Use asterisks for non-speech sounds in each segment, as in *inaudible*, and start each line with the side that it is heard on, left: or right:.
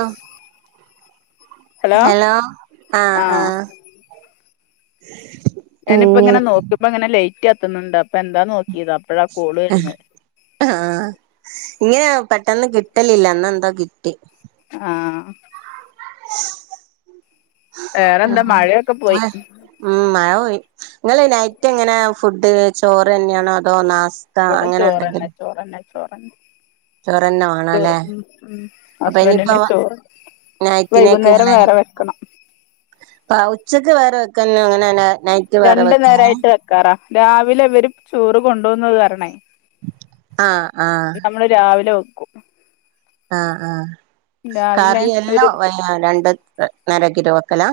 right: ആഹ് hello ആഹ് ആഹ്
left: ഞാനിപ്പോ ഇങ്ങനെ നോക്കിയപ്പോ ഇങ്ങനെ ലേയ്റ്റ് കത്തുന്നുണ്ട് അപ്പൊ എന്താന്ന് നോക്കിയത് അപ്പഴാ കോള് വരുന്നേ
right: ആഹ് ഇങ്ങനെ പെട്ടന്ന് കിട്ടലില്ല ഇന്നെന്താ കിട്ടി
left: ആഹ് വേറെന്താ മഴയൊക്കെ പോയി
right: മയ ഉം മയ പോയി നിങ്ങള് നൈറ്റ് എങ്ങന്നെ ഫുഡ് ചോറ് തന്നെയാണോ അതോ നാസ് സ്താ അങ്ങനെ എന്തെങ്കിലും
left: ചോറന്നേ
right: ചോറന്നെ വേണം
left: ചോറ്
right: അല്ലെ
left: ഉം ഉം
right: അപ്പൊ ഇനിയിപ്പോ
left: ഹസ്ബന്റിന് ചോറ് വൈകുന്നേരം വേറെ വെക്കണം
right: ആ ഉച്ചക്ക് വേറെ വെക്ക അങ്ങനെന്ന നൈറ്റ് വേറെ
left: രണ്ടു നേരം ആയിട്ട് വെക്കാറാ രാവിലെ ഇവര് ചോറ് കൊണ്ട് പോകുന്നത് കാരണേ
right: ആഹ് ആഹ്
left: നമ്മള് രാവിലെ വെക്കും
right: ആഹ് ആഹ്
left: രാവിലെ
right: കറി എല്ലാം
left: ഒരു
right: വല്ല രണ്ട് നേരാക്കിയിട്ട് വക്കലാ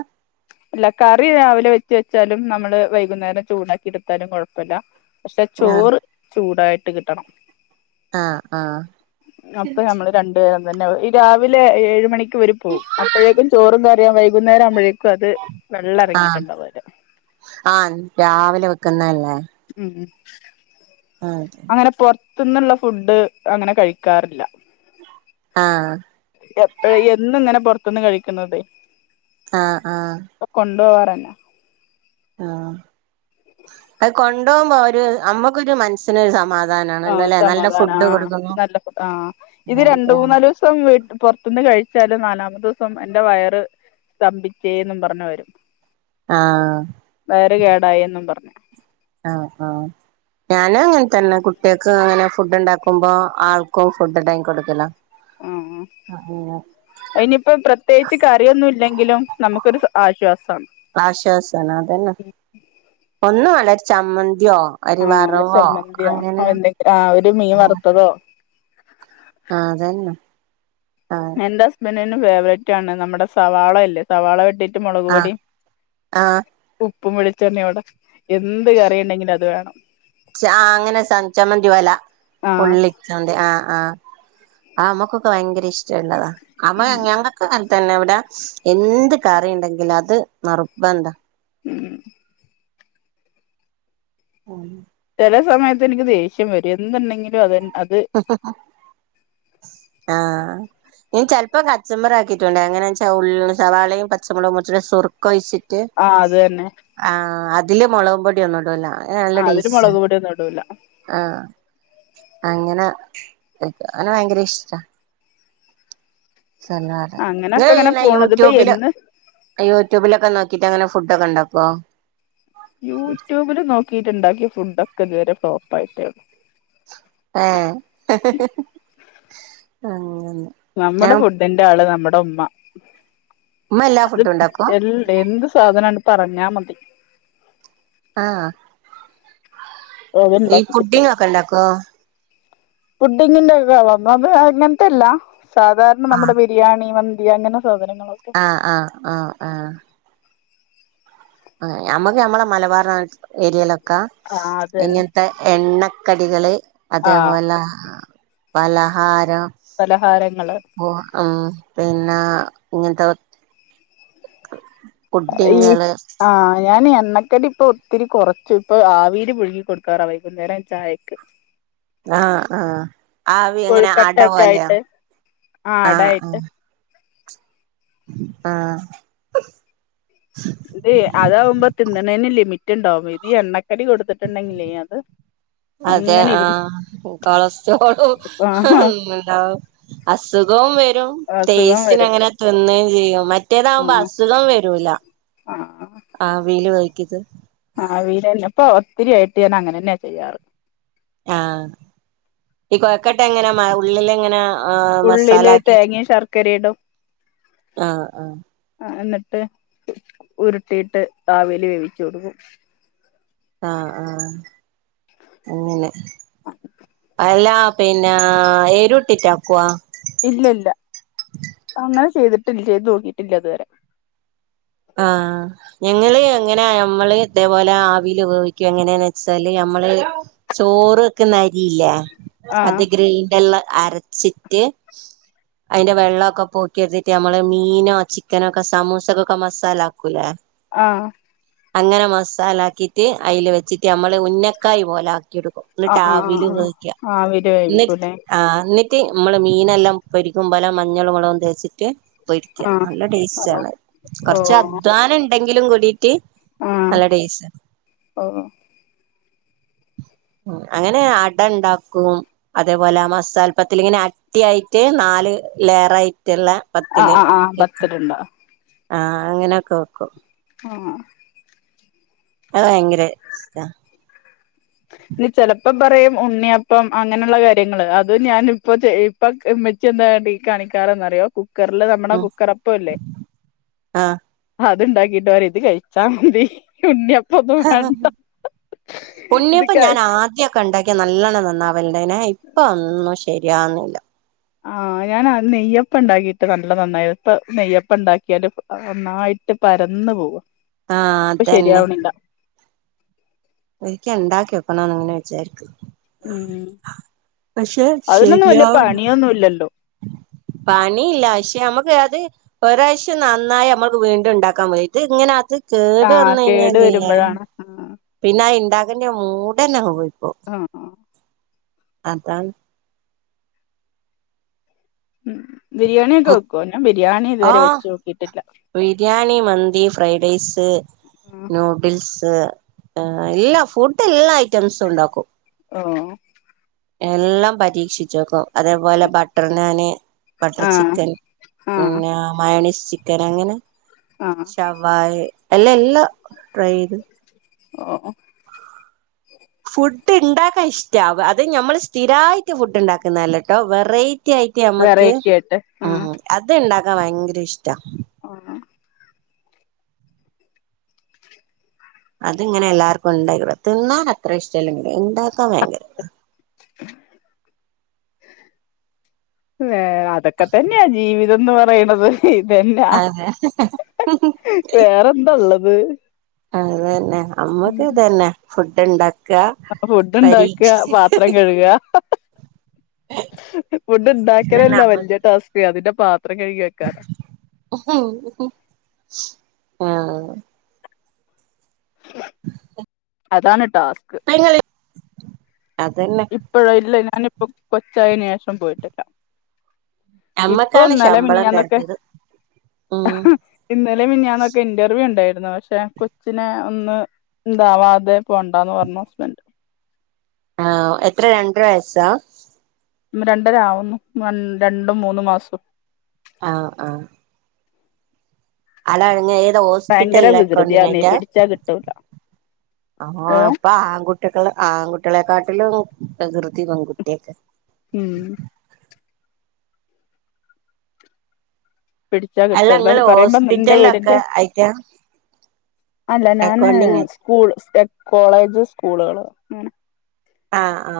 left: അല്ല കറി രാവിലെ വെച്ച് വെച്ചാലും നമ്മള് വൈകുന്നേരം ചൂടാക്കി എടുത്താലും കൊഴപ്പില്ല പക്ഷെ
right: ആഹ്
left: ചോറ് ചൂടായിട്ട് കിട്ടണം
right: ആഹ് ആഹ്
left: അപ്പൊ ഞമ്മള് രണ്ടു നേരം പിന്നെ ഈ രാവിലെ ഏഴ് മണിക്ക് ഇവര് പോവും അപ്പോഴേക്കും ചോറും കറിയാം വൈകുന്നേരം ആവുമ്പഴേക്കും അ
right: ആഹ് ആഹ് രാവിലെ വെക്കുന്നല്ലേ
left: ഉം ഉം
right: ആഹ് അതെ
left: ത്തുന്നുള്ള ഫുഡ് അങ്ങനെ കഴിക്കാറില്ല
right: ആഹ്
left: എപ്പ എന്നും ഇങ്ങനെ പൊറത്തുന്ന് കഴിക്കുന്നത്
right: ആഹ് ആഹ്.
left: ഡോറെന്നാ
right: ആഹ് അത് കൊണ്ടോമ്പോ ഒരു അ മ്മക്കൊരു മനസ്സിനൊരു സമാ
left: ആഹ് സമാധാനാ ആ നല്ല ആ ഇത് രണ്ട്,
right: അതെ
left: മൂന്നാലൂസം വീട്ട് പൊറത്തുന്ന് കഴിച്ചാലും നാലാമത്തൂസം എന്റെ വയറ് സ്തംഭിച്ചേന്നും പർഞ്ഞ് വരും.
right: ആഹ്
left: വയറ് കേടായെന്നും പർഞ്ഞ്.
right: ആഹ് ആഹ്. ഞാനും അങ്ങൻ തന്നെ കുട്ടിയേക്ക് അങ്ങനെ ഫുഡ്ണ്ടാക്കുമ്പോ ആൾക്കും ഫുഡ് ഇണ്ടാക്കി കൊട്ക്കല്ലാ.
left: ആഹ് ആഹ് അയ്നിപ്പം പ്രത്യേകിച്ച് കറിയൊന്നും ഇല്ലെങ്കിലും നമുക്കൊരു ആശ്വാസ
right: ആശ്വാസാണ്. അതന്നെ ഒന്നും വേണ്ട ഒര് ചമ്മന്തി യോ ഒര്
left: ആഹ് ഒരു
right: വറവോ
left: ചമ്മന്തിയോ
right: അങ്ങനെ
left: എന്തെങ്കിലും ആഹ് ഒരു മീൻ വറുത്തതോ
right: ആഹ് അതന്നെ. ആഹ്
left: എന്റെ ഹസ്ബന്റിന്റെ ഫേവറൈറ്റ് ആണ് നമ്മുടെ സവാളല്ലേ സവാള വെട്ടി മൊളക്
right: ആഹ്
left: പൊടിം
right: ആഹ്
left: ഉപ്പും വെളിച്ചെണ്ണി ഓടെ എന്ത് കറിണ്ടെങ്കിലും അത് വേണം.
right: ച അങ്ങനെ ച ചമ്മന്തി പോലാ
left: ആഹ്
right: ഉള്ളി ചമ്മന്തി ആഹ് ആഹ്. ആ മ്മക്കൊക്കെ ഭയങ്കര ഇഷ്ടള്ളതാ ആ മ്മ ഞങ്ങക്ക് ന തന്നെ ഇവടെ എന്ത് കറിണ്ടെങ്കിലും അത് നിർബന്ധാ.
left: ഉം
right: ഉം
left: ചെല സമയത്ത് എനിക്ക് ദേഷ്യം വരും എന്തുണ്ടെങ്കിലും അതന്നെ
right: ആ ഈ ചെലപ്പം കച്ചമ്പറ് ആക്കിട്ടുണ്ട് എങ്ങനാച്ച ഉള്ള സവാളയും പച്ചമുളകും മുറിച്ചിട്ട് സുർക്ക ഒഴിച്ചിട്ട് ട്ട്
left: ആഹ് അത് തന്നെ
right: ആ അതില് മുളക്പൊടി ഒന്നും ഇടൂല നല്ല
left: ആഹ് അതില്
right: ടേസ്റ്റാ
left: മുളക് പൊടിയൊന്നും ഇടൂല
right: ആ അങ്ങനെ അങ്ങനെ ഭയങ്കര ഇഷ്ടാ *unintelligible*
left: അങ്ങനൊക്കെ അങ്ങനെ
right: നിങ്ങളിങ്ങനെ
left: പോണത് ഇപ്പൊ
right: യൂട്യൂബില്
left: എന്ന്
right: യൂട്യൂബിലൊക്കെ നോക്കിട്ട് അങ്ങനെ ഫുഡ് ഒക്കെ ഉണ്ടാക്കോ
left: യൂട്യൂബിൽ നോക്കിയിട്ടുണ്ടാക്കിയ ഫുഡ് ഒക്കെ ഇതുവരെ ഫ്ലോപ്പ് ആയിട്ടേ ഉള്ളൂ
right: ഏഹ് അങ്ങനെ ഞാൻ
left: നമ്മടെ ഫുഡിന്റെ ആള് നമ്മടെ ഉമ്മ
right: ഉമ്മ എല്ലാ
left: അത്
right: ഫുഡും ഉണ്ടാക്കും
left: എന്ത് എന്ത് സാധനാന്ന് പറഞ്ഞാ മതി
right: ആ ഈ പുഡ്ഡിംഗ് ഒക്കെ ഉണ്ടാക്കോ
left: പുഡ്ഡിങ്ങിന്റെ ഒക്കെ ഒന്നാതെ അങ്ങനത്തെയല്ല സാധാരണ നമ്മുടെ ബിരിയാണി അങ്ങനെ സാധനങ്ങളൊക്കെ
right: ആ ആ ആ ആ ആ ഞമ്മക്ക് ഞമ്മളെ മലബാർ ഏരിയയിലൊക്കെ
left: ആഹ് അത് തന്നെ
right: ഇങ്ങനത്തെ എണ്ണ കടികള്
left: ആഹ്
right: അതേപോലെ പലഹാരം
left: പലഹാരങ്ങള്
right: ആ പിന്നെ ഇങ്ങനത്തെ കൊറ
left: ഈ ആ ഞാനി എണ്ണക്കടി ഇപ്പൊ ഒത്തിരി കൊറച്ചു ഇപ്പൊ ആവില് പുഴുങ്ങി കൊടുക്കാറാ വൈകുന്നേരം ചായക്ക്
right: ആ ആ ആവി എങ്ങനെ അടപോലെയോ
left: ആ അട ആയിട്ട്
right: ആ
left: അതേ അതാവുമ്പം തിന്നണേന് ലിമിറ്റ് ഉണ്ടാവും ഇത് എണ്ണക്ക കടി കൊടുത്തിട്ടുണ്ടെങ്കിലേ അത്
right: അതെ
left: അങ്ങനെ
right: ആ
left: ഇരുന്ന്
right: കൊളസ്ട്രോളും
left: ആഹ്
right: ഉണ്ടാവും അസുഖവും വരും
left: അസുഖം
right: ടേസ്റ്റിന്
left: വരും
right: അങ്ങനെ തിന്ന് ചെയ്യും മറ്റേതാവുമ്പോ
left: ആഹ്
right: അസുഖം വരൂല ആവീല് ആക്കിയത്
left: ആ വീട്ന്നെ ഇപ്പൊ ഒത്തിരി ആയിട്ട് ഞാൻ അങ്ങനെ തന്നെയാ ചെയ്യാറ്
right: ആഈ കൊഴക്കട്ട എങ്ങനെ മ ഉള്ളില എങ്ങനെ
left: ഉള്ളില്
right: ആമസാലാക്കിറ്റ്‌
left: തേങ്ങയും ശർക്കരയും ഇടും
right: അ അ
left: അ ഹ്ന്നിട്ട് ഉരുട്ടിയിട്ട് അവിൽ വേവിച്ചെടുക്കും
right: ആആഅങ്ങനെ അല്ലാ പിന്നെ ഏരുട്ടിറ്റ ആക്കുവ
left: ഇല്ല ഇല്ല അങ്ങനെ ചെയ്തിട്ടില്ല ചെയ്ത് നോക്കിട്ടില്ല ഇതുവരെ
right: ആ ഞങ്ങള് എങ്ങനെ നമ്മള് ഇതേപോലെ ആവിൽ വേവിക്ക എങ്ങനെയന്ന് വെച്ചാല് നമ്മള് ചോറ വെക്ന അരിയില്ല
left: ആഹ്
right: അത് ഗ്രെൻറ്ററിൽ അരച്ചിട്ട് അതിന്റെ വെള്ളമൊക്കെ പോക്കിയ എടുത്തിട്ട് നമ്മള് മീനോ ചിക്കനോ ഒക്കെ സമൂസക്കൊക്കെ മസാല ആക്കൂല്ലേ
left: ആ
right: അങ്ങനെ മസാലാക്കിട്ട് അതിൽ വെച്ചിട്ട് നമ്മള് ഉഞ്ഞക്കായി പോലെ *unintelligible* എന്നിട്ട്
left: ആഹ് ആഹ്
right: അവിൽ
left: ആഹ് ആഹ്
right: വേവിക്ക
left: ആവിയില്
right: എന്നിട്ട്
left: വേവിക്കൂല്ലേ
right: അ എന്നിട്ട് റ്റ് നമ്മള് മീനെല്ലാം പൊരിക്കും പേല മഞ്ഞൾ മുളകും തേച്ചിട്ട് രിക്ക
left: ആഹ്
right: നല്ല ടേസ്റ്റ് ആണ് കുറച്ച്
left: ഓഹ്
right: അധ്വാനം ഉണ്ടെങ്കിലും കൂടി റ്റ്
left: ആഹ്
right: നല്ല ടെസ്റ്റാ
left: ഓഹ്
right: അങ്ങനെ അട ഉണ്ടാക്കും അതേപോലെ മസാൽപ്പത്തിൽ ഇങ്ങനെ അട്ടിയായിട്ട് ന നാല് ലെയറയിട്ടുള്ള
left: ആഹ്
right: പത്തില്ൽ
left: ആഹ് ആഹ്
right: *unintelligible*
left: പത്തിലുണ്ടോ
right: ആ അങ്ങനെയൊക്കെ വെക്കും
left: ആ
right: അ ഭയങ്കര ഇഷ്ട
left: ഇനി ചെലപ്പം പറയും ഉണ്ണിയപ്പം അങ്ങനെയുള്ള കാര്യങ്ങള്ൾ അത് ഞാനിപ്പോ ഇപ്പ മെച്ച് എന്താ ഈ കാണിക്ക *unintelligible* കുക്കറില് നമ്മുടെ
right: ഉം
left: കുക്കറപ്പല്ലേ
right: ആ
left: ഇത്ണ്ടാക്കിട്ട് പരിം കഴിച്ചാൽ മതി ഉണ്ണിയ അപ്പൊ ഒന്നും വേണ്ട
right: ഇപ്പൊ
left: ഇതൊക്കെ
right: ഞാൻ ആദ്യൊക്കെ ഉണ്ടാക്കിയ നല്ലവണ് നന്നാവലുണ്ടേന ഇപ്പൊ ഒന്നും ശരിയാന്നില്ല.
left: ആ ഞൻ നെയ്യപ്പ ഉണ്ടാക്കിട്ട് നല്ല നന്നായി ഇപ്പ നെയ്യപ്പ ഉണ്ടാക്കിയാല് നന്നായി. *unintelligible* പരന്നു പോവാ
right: ആ
left: ഇപ്പ
right: അതന്നെ
left: ശരിയാവണില്ല
right: ഒരിക്ക ഉണ്ടാക്കി വെക്കണംന്ന് അങ്ങനെ വിചാരിക്ക
left: ഉം
right: പക്ഷെ
left: അതിനൊന്നും വല്യ
right: ശരിയാവും
left: പണിയൊന്നും ഇല്ലല്ലോ
right: *inaudible* പണിയില്ല പക്ഷെ നമുക്ക് അത് ഒരാഴ്ച്ച നന്നായി നമ്മുക്ക് വീണ്ടും ഇണ്ടാക്കാൻ പോതിട്ട് ഇദ് ഇങ്ങനെ അത് കേടു വന്ന
left: ആഹ് കേട്
right: കഴിഞ്ഞാലല്ലേ
left: വരുമ്പോഴാണ് ആഹ്
right: പിന്നെ ആ ഉണ്ടാക്കുന്ന മൂടന പോയി
left: ആ ആ
right: അത
left: ഉം ബിരിയാണിയൊക്കെ വെക്ക ന്ന ബിരിയാണി ഇതുവരെ
right: ആഹ്
left: വെച്ചോകിട്ടില്ല
right: ബിരിയാണി മന്തി ഫ്രൈ ഡെയ്സ്
left: ആഹ്
right: ന്യൂഡിൽസ് ആ എല്ല ഫുഡ് എല്ലാ ഐറ്റംസും ഉണ്ടാക്കും
left: ഓ
right: എല്ലാം പരീക്ഷിച്ചോക്കും അതേപോലെ ബട്ടർ നാന് ബട്ടർ
left: ആഹ്
right: ചിക്കൻ
left: ആഹ്
right: പിന്നെ മയോണിസ് ചി ചിക്കൻ അങ്ങനെ
left: ആഹ്
right: ശവായ എല്ല എല്ലാം ട്രൈ ചെയ്ത്
left: ഓ
right: ഫുഡ് ഉണ്ടാക്കാൻ ഇഷ്ടവ അത് നമ്മൾ സ്ഥിരമായിട്ട് ഫുഡ് ഉണ്ടാക്കുന്നതല്ലട്ടോ വെറൈ യിറ്റി ആയിട്ട് നമ്മക്ക്
left: വെറൈറ്റി ആയിട്ട്
right: ഉ അത് ഇണ്ടാക്കാൻ ഭയങ്കര ഇഷ്ട
left: ആ ഹ
right: അത്ങ്ങനെ എല്ലാർക്കും ഉണ്ടാക്കടാം തിന്നാൻ അത്ര ഇഷ്ടമല്ലെങ്കിൽ ഉണ്ടാക്കാൻ ഭയങ്കര ഇത
left: വേ അതൊക്കെ തന്നെയാ ജീവി ഇതന്ന് പറയണത് ഇതന്നെയാ
right: അതെ
left: വേറെന്താള്ളത്
right: അത് തന്നെ അമ്മക്ക് ഇതന്നെ ഫുഡ് ഇണ്ട ക്ക
left: ഫുഡ് ഉണ്ടാക്കുക
right: പരീക്ഷ
left: പാത്രം കഴുകുക ഫുഡ് ഉണ്ടാക്കാനല്ല വലിയ ടാസ്ക് അതിന്റെ പാ
right: ആ *inaudible*
left: അതാണ് ടാസ്ക്
right: അതന്നെ
left: ഇപ്പോഴ ഇല്ല ഞാനിപ്പോ കൊച്ചായന് ശേഷം പോയിട്ടില്ല
right: അമ്മക്കാണ്
left: ഇപ്പൊന്നലെ
right: ശമ്പളം
left: മിനിയാന്നൊക്കെ
right: തരത്തിയത് ഉം
left: ഇന്നലെ മിനിയാനൊക്കെ ഇന്റർവ്യൂ ഉണ്ടായിരുന്നു പക്ഷെ കൊച്ചിനെ ഒന്ന് എന്താവാതെ പോണ്ടന്ന് പറഞ്ഞു ഹസ്ബന്ഡ്
right: ആ എത്ര രണ്ടരവയസാ
left: രണ്ടര ആവുന്നു രണ്ടും മൂന്നും മാസവും
right: ആ ആ അതാങ്ങ ഏതോ
left: ഭയങ്കര
right: ഹോസ്പിറ്റല എ
left: വികൃതിയാന്നേ
right: ക്കോണ്ടിങ്ങയിട്ടാ
left: പിടിച്ചാ
right: *unintelligible*
left: കിട്ടൂല
right: ആ
left: ഓ
right: ഇപ്പൊ ആൺകുട്ടികള ആൺകുട്ടികളെക്കാ പല പ്രകർതി വങ്ങൂട്ടിയക്ക *unintelligible*
left: ഉം പിടിച്ചാ കിട്ട
right: അല്ല
left: പ
right: നിങ്ങള്
left: പറയുമ്പോ എന്റെ
right: ഹോസ്പിറ്റലിലൊക്കെ
left: വീടിറെ *unintelligible*
right: ആയിട്ടാ
left: അല്ല ഞാന്
right: അക്കൗണ്ടിങ്
left: സ്കൂൾ കോളേജ് സ്കൂളുകള് അങ്ങനെ
right: ആ ആ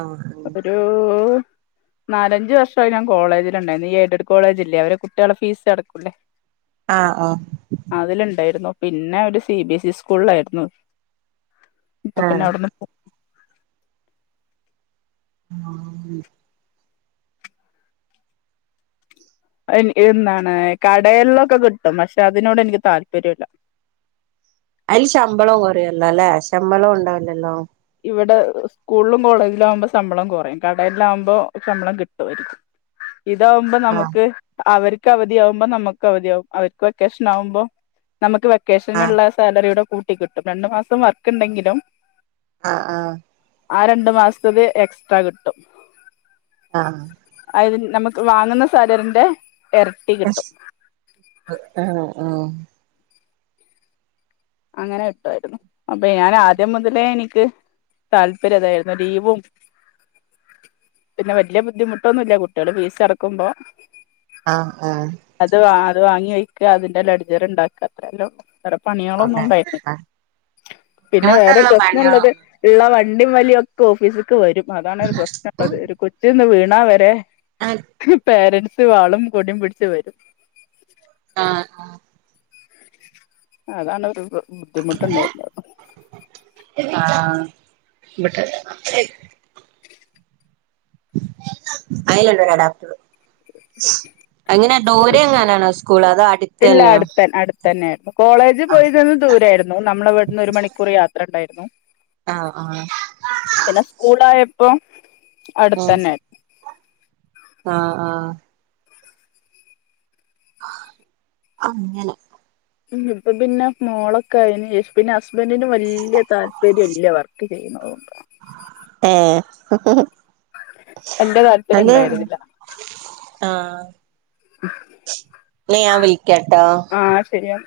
left: നാലഞ്ചു വർഷമായി ഞൻ കോളേജില് ഉണ്ടായിരുന്നു ഈ എയ്ഡഡ് കോളേജില്ലേ അവര് കുട്ടികള് ഫീസ് അടക്കൂല്ലേ
right: ആ ആ
left: അതിലുണ്ടായിരുന്നു പിന്നെ ഒരു സി ബി എസ് ഇ സ്കൂളിലായിരുന്നു ഇപ്പൊ പിന്നെ
right: ആഹ്
left: അവിടുന്ന്
right: ആന് *inaudible*
left: എന്താണ് കടയിലൊക്കെ കിട്ടും പക്ഷെ അതിനോട് എനിക്ക് താല്പര്യംല്ല
right: അതില് ശമ്പളവും കുറയല്ലോ അല്ലെ ശമ്പളവും ഉണ്ടാവില്ലല്ലോ
left: ഇവിടെ സ്കൂളിലും കോളേജിലും ആവുമ്പോൾ ശമ്പളം കുറയും കടലില് ആകുമ്പോൾ ശമ്പളം കിട്ടുമായിരിക്കും
right: *inaudible*
left: ഇതാവുമ്പോ
right: ആഹ്
left: നമുക്ക് അവർക്ക് അവധി ആകുമ്പോ നമുക്ക് അവധിയാവുംമ്പോൾ നമുക്ക് അവധിയാവും അവർക്ക് വെക്കേഷൻ ആകുമ്പോൾ നമുക്ക്
right: ആഹ്
left: വെക്കേഷനുള്ളള്ള സാലറിയുടെ കൂട്ടി കിട്ടും രണ്ടു മാസം വർക്ക് ഉണ്ടെങ്കിലും
right: ആ ആ
left: ആ രണ്ടു മാസത്തത് എക്സ്ട്രാ കിട്ടും
right: ആ
left: നമുക്ക് വാങ്ങുന്ന സാലറിന്റെ ഇരട്ടി കിട്ടും
right: ആ ആ
left: അങ്ങനെ കിട്ടുമായിരുന്നു അപ്പൊ ഞാൻ ആദ്യം മുതലേ എനിക്ക് താല്പര്യതായിരുന്നു ലീവും പിന്നെ വലിയ ബുദ്ധിമുട്ടൊന്നുല്ല കുട്ടികള് ഫീസ് അടക്കുമ്പോ
right: ആ ആ
left: അത് അത് വാങ്ങി വയ്ക്ക അതിന്റെ ലട്ജർ ഉണ്ടാക്കുക അത്രല്ലെ
right: അതെ
left: ന്ന വ
right: നമുക്കുള്ള പണികളോ
left: *unintelligible* വണ്ടി വലിയ ഒക്കെ ഓഫീസക്ക് വരും അതാണ് ഒരു പ്രശ്നം ഉള്ളത് ഒരു കൊച്ചി നിന്ന് വീണാ വരെ *unintelligible* പേരൻറ്സ് വാളും കൊടിയും പിടിച്ച് വരും
right: ആ
left: അതാണ് ഒരു ബുദ്ധിമുട്ടുണ്ടായിരുന്നെ
right: ട്ട *unintelligible*
left: *inaudible*
right: അയില്ലണ്ടോരാ ഡോക്ടർ *unintelligible* അങ്ങനെ ദൂരെ എങ്ങനാനാണോ സ്കൂൾ അത് അടു
left: ഇല്ല അടുത്തെ അടുത്ത തന്നെയായിരുന്നു കോളേജ് പോയി ചന്ന് ദൂരായിരുന്നു നമ്മള ഇവിടുന്ന് ഒരു മണിക്കൂർ യാത്രണ്ടാ *unintelligible*
right: ആഹ ആഹ...
left: അപ്പൊ അടുത്ത തന്നെ....
right: ആഹ് ആ അങ്ങനെ
left: ഇപ്പ പിന്നെ മോളൊക്കെ ആയിന് യേശു പിന്നെ ഹസ്ബൻറിന് വലിയ താല്പര്യം ഇല്ല വർക്ക് *unintelligible* വല്യ താല്പര്യം ഉണ്ടായിരുന്നില്ല
right: *unintelligible* ഇ ഞാൻ വിളിക്കട്ടാ....
left: ആഹ് ശരിയാ